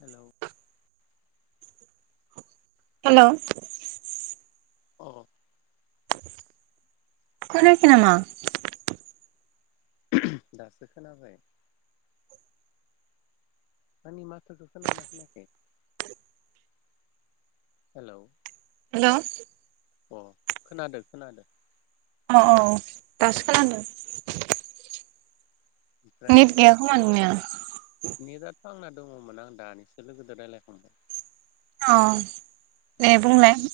Hello. Hello. औ। खनाखै नामा। [unintelligible] आंनि माथोखौ खोनादों ना खोनायाखै हेलौ। हेलौ। अ खोनादो खोनादों। अ औ दासो खालामदों। नेत गैया खोमा नोंनिया। [inaudible] नेदा आंना दङ'मोन आं दानिसो लोगोजों रायलायखांबाय। अ। दे बुंलाय। [inaudible]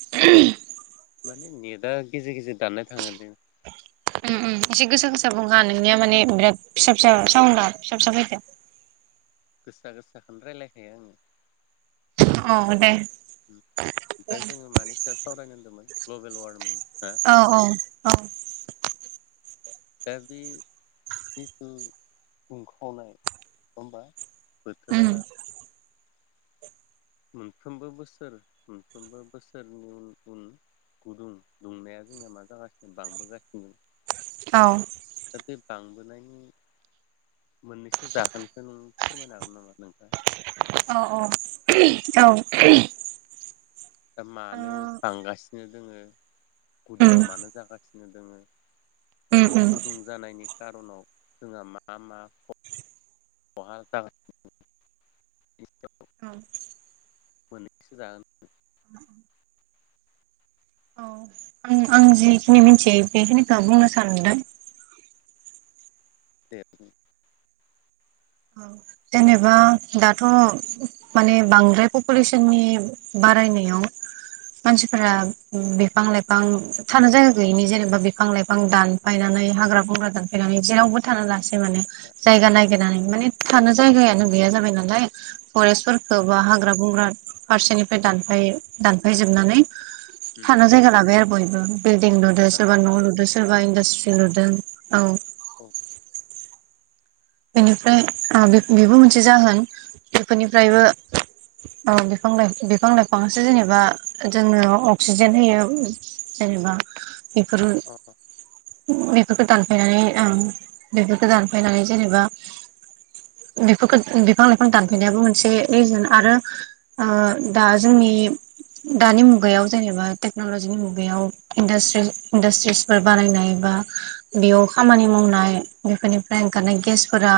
माने नेटा गेजेर गेजेर दाननाय थाङो दे। उम उम एसे गोसा गोसा बुंहा नोंनिया माने बिराद फिसा फिसा साउन्दा फिसा फिसा फैदो। गोसा गोसाखौनो रायलायखायो आङो। औ दे ओमफ्राय जोङो मानि सायाव सावरायनो होनदोंमोन। Global warming. औ औ औ। दा बे जिथु दुंखावनाय नङा होमबा। बोथोरा उम मोनफ्रोमबो बोसोर मोनफ्रोमबो बोसोरनि उन उन गुदुं दुंनाया जोंना मा जागासिनो बांबोगासिनो। औ। दा बे बांबोनायनि मोननैसो जाहोनखो नों फोरमायनो हागोन नामा नोंथां। औ औ औ। दा मानो बांगासिनो दोङो उम गुदुङा मानो जागासिनो दोङो दा उम बे उम गुदुं जानायनि खारनाव जोंहा मा मा खहा जागासिनो दं। मोननैसो जाहोन औ आं आं जिखिनि मिथियो बेखिनिखौ बुंनो सानदों। दे बुं। जेनेबा दाथ' माने बांद्राय पपुलेसननि बारायनायाव मानसिफोरा बिफां लाइफां थानो जायगा गैयिनि जेनेबा बिफां लाइफां दानफायनानै हाग्रा बंग्रा दानफायनानै जेरावबो थानो ला सै माने आदसा जायगा नायगिरनानै। माने थानो जायगायानो गैया जाबाय नालाय फरेस्टफोरफोरखौ बा हाग्रा बंग्रा फारसेनिफ्राय दानफाय दानफायजोबनानै उम थानो जायगा लाबाय आरो बय ओं। बिलदिं लुदो सोरबा न' लुदो। सोरबा इन्डासट्रि लुदों औ। औ। बेनिफ्राय ओ बे-बेबो मोनसे जाहोन बेफोरनिफ्रायबो ओ बिफां लाइ बिफां लाइफाङासो जेनेबा जोंनो अक्सिजेन होयो जेनेबा एफोरो अ बेफोरखौ दानफायनानै ओं बेफोरखो दानफायनानै जेनेबा बेफोरखो बिफां लाइफां दानफायनायाबो मोनसे रिजोन आरो ओ दा जोंनि दानि मुगायाव जेनेबा टेक्नलजिनि मुगायाव इन्डासट्रि इन्डासट्रिसफोर बानायनाय बा बेयाव खामानि मावनाय बेफोरनिफ्राय ओंखारनाय गेसफोरा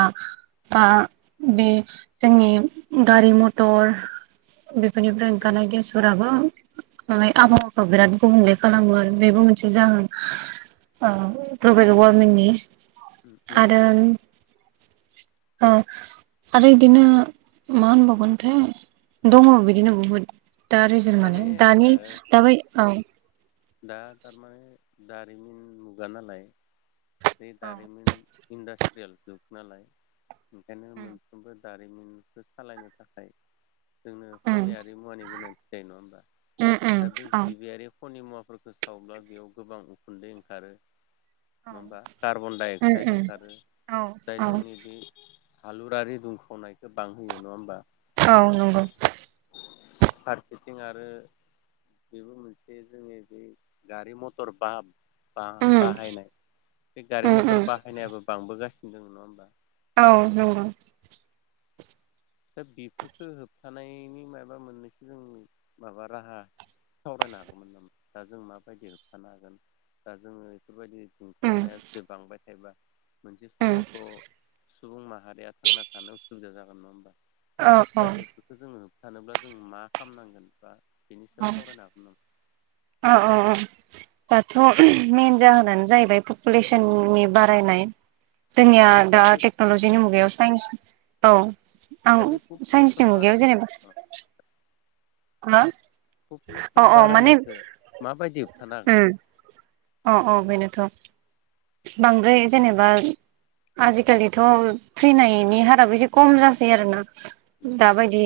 बा बे जोंनि गारि मथर बेफोरनिफ्राय ओंखारनाय गेसफोराबो माय आबहावाखौ बिराद गुबुंले खालामो आरो बेबो मोनसे जाहोन ओ ग्लबेल वारमिंनि। उम उम [inaudible] ओ आरो इदिनो मा होनबावगोनथाय दङ' बिदिनो बुहुद अ दा रिजोनट माने दानि ओ दाबै औ। दा थारमाने दारिमिन मुगा नालाय बे औ दारिमिन इन्डासट्रियेल जुग नालाय ओंखायनो मोनफ्रोमबो दारिमिनखौ सालायनो थाखाय जोंनो उम खनियारि मुवानि गोनांथि जायो नङा होमबा? उम दा बे उम औ जिबियारि खनि मुवाखौ फोरखौ सावब्ला बेयाव गोबां उखुन्दै ओंखारो। नङा होमबा? कार्बन डाइ उम अक्साइद उम ओंखारो। औ जाय औ जोंनि बे हालुरारि दुंखावनायखौ बांहोयो नङा होमबा? औ नंगौ फारसेथिं आरो बेबो मोनसे जोंनि बे गारि मटर बा बा उम बाहायनाय बे गारि उम मथर उम बाहायनायाबो बांबोगासि दङ नङा होनोमबा? औ नंगौ। दा बेफोरफोरखो होबथानायनि मायबा मोननैसो जों माबा राहा सावरायनो हागौमोन नामा? दा जों माबायदि होबथानो हागोन दा जोङो बेफोरबायदि उम दुंखावनाया जे बांबाय एबा मोनसे उम समावथ' सुबुं माहारिया थांना थानो उसुबिदा जागोन नङा होमबा? औ दा बेफोरखो जोङो थानोब्ला जों मा खालामनांगोन बा बिनि सायाव सावरायनो हागोन नामा? औ औ औ दाथ' [unintelligible] मेन जाहोनानो जाहैबाय पपुलेसननि बारायनाय जोंनिया दा टेक्न'लजिनि मुगायाव [unintelligible] औ। दा आं बे पपुलेसन साइन्सनि मुगायाव जेनेबा बारायनाय मा? पपुलेसन बारायनायखो माबायदि होबथानो उम अ अ बेनोथ'। बांद्राय जेनेबा आजिखालिथ' थैनायनि हाराबो एसे खम जासै आरोना। हागोन दाबायदि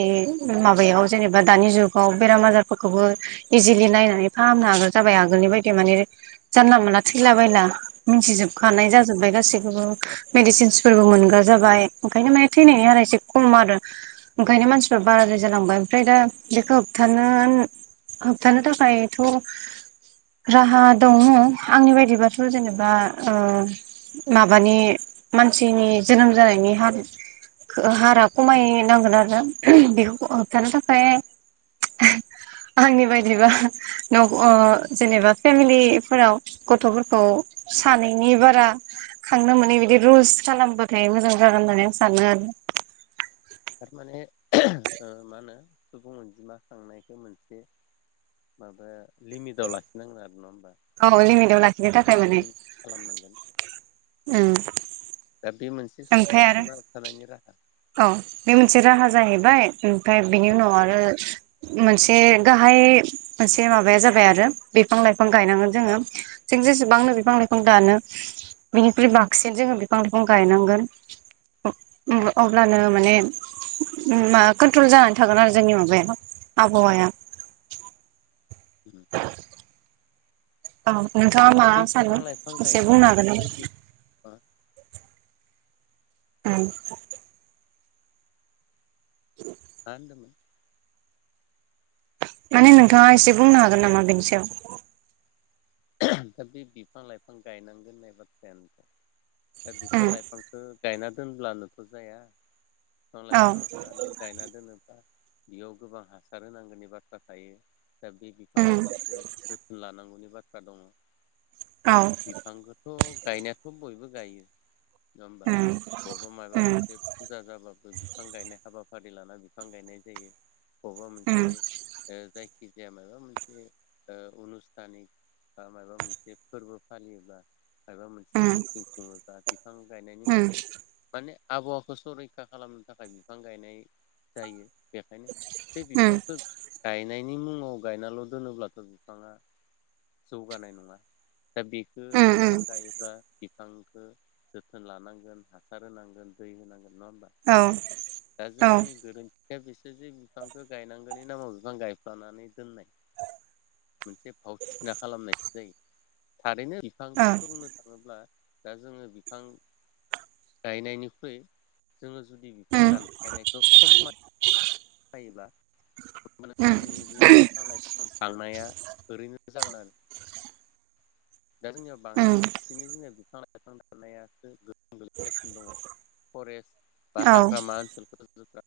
माबायाव जेनेबा दानि जुगाव बेराम आजारफोरखौबो इजिलि नायनानै फाहामनो हागोन जाबाय आगोलनि बायदि माने जानला मोनला थैलाबायला। मिथिजोबखानाय जा जोबबाय गासैबो मेदिसिनसफोरबो मोनग्रा जाबाय ओंखायनो माने थैनायनि हारा एसे खम आरो ओंखायनो मानसिफ्रा बाराद्राय जालांबाय ओमफ्राय दा बेखौ होबथानो होन होबथानो थाखायथ' राहा दङ आंनि बायदिबाथ' जेनेबा ओ माबानि मानसिनि जोनोम जानायनि हार हारा खमायनांगोन आरो ना [unintelligible] बेखौ होबथानो थाखाय [unintelligible] आंनि बायदिबा जेनेबा फेमिलिफोराव गथ'फोरखौ सानैनि बारा खांनो मोनै बिदि रुलस खालामबाथाय मोजां जागोन होननानै आं सानो आरो ना। थारमाने मा होनो सुबुं अनजिमा खांनायखौ मोनसे माबा लिमिटाव लाखिनांगोन आरो न औ लमिदयाव लाखिनो थाखाय माने खालामनांगोन ओम दा बे मोनसे सुबुंखौ नाव थानायानायनि राहा औ बे मोनसे राहा जाय हैबाय ओमफ्राय बिनि उनाव आदसा आरो मोनसे गाहाय मोनसे माबाया जाबाय आरो बिफां लाइफां गायनांगोन जोङो जों जेसेबांनो बिफां लाइफां दानो बिनिख्रुइ बांसिन जोङो बिफां लाइफां गायनांगोन अब्लानो आदसा माने मा कन्ट्रल जानानै थागोन आरो जोंनि माबाया आबहावाया [inaudible] औं नोंथाङा मा दा बे बिफां सानो लाइफां एसे गायनाय बुंनो हागोन बे बिफां मा ओम [inaudible] मा होनदोंमोन माने नोंथाङा एसे बुंनो हागोन नामा बेनि सायाव दा बे बिफां लाइफां गायनांगोन नाय बाथ्रायानोथ बिफां उम लाइफां गायना दोनब्लानोथ' जाया बिफां औ लाइफां फ्राथ गायना दोनो बेयाव गोबां हासार होनांगौनि बाथ्रा थायो दा बे बिफां उम लाइफांखौ जोथोन लानांगौनि बाथ थ्रा दङ औ बिफांखौथ' गायनायाथ' बयबो गायो नङा होमबा उम बहाबा माबा उम मोनसे फुजा जाबाबो बिफां गायनाय हाबाफारि लाना बिफां गायनाय जायो बबेबा उम मोनसे जायखिजाया माबा मोनसे अनुस्थानिक बा माबा मोनसे फोरबो फालियोबा माबा मोनसे उम मिथिं खुङोबा बिफां गायनायनि उम मोनसे माने आबहावाखौ सरैखा खालामनो थाखाय बिफां गायनाय जायो बेखायनो बे उम बिफांखौ गायनायनि मुङाव गायनाल' दोनोब्लाथ' बिफाङा जौगानाय नङा दा बेखौ उम बिफां उम गायोब्ला बिफांखौ जोथोन लानांगोन हासार होनांगोन दै होनांगोन नङा होमबा औ दा औ जोंनि गोरोन बिसोर जे बिफांखौ गायनांगोननि नामाव बिफां गायफ्लानानै दोननाय मोनसे फाव थिना खालामनायसो जायो थारैनो औ बिफांफोर द बुंनो थाङोब्ला दा जोङो बिफां गायनायनिख्रुइ जोङो जुदि बिफां उम दानफायनायखौ खम नाय्ला उम जोंनि बे बिफां लाइफां दाननाया ओरैनो जागोन आरो दा जोंनियाव उम बांसिनै जोंनिया बिफां लाइफां दाननायासो गोहोम गोग्लैगासिनो दङ फरेस्ट बा औ हाग्रामा ओनसोलफोर [unintelligible] नङा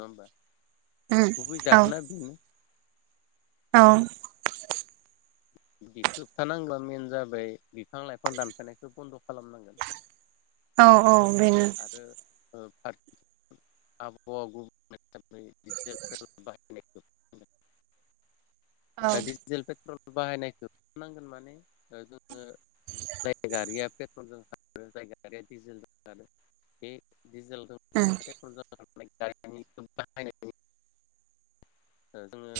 होमबा उम गुबै औ जाहोना बेनो औ [unintelligible] मेन जाबाय बिफां लाइफां दानफायनायखौ बन्द खालामनांगोन औ औ बेनो आरो [unintelligible] औ डिजेल पेट्रल बाहायनायखौ नांगोन माने जोङो जाय गारिया पेट्रलजों खारो जाय गारिया डिजेलजों खारो बे डिजेलजों खारनाय उम पेट्रलजों खारनाय गारिनि बाहाय जोङो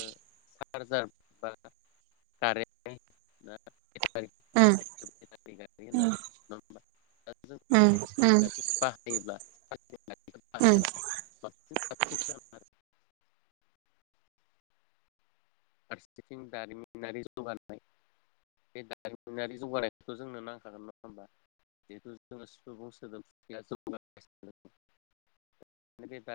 चार्जार बा कारेन गारि उम होनना जों [unintelligible] ओम गारिखौ बाहायोब्ला [unintelligible] उम फारसेथिं दारिमिनारि जौगानाय बे दारिमिनारि जौगानायखौथ जोंनो नांखागोन नङा होमबा जिहेथु जोङो सुबुं सोदोबया जौगा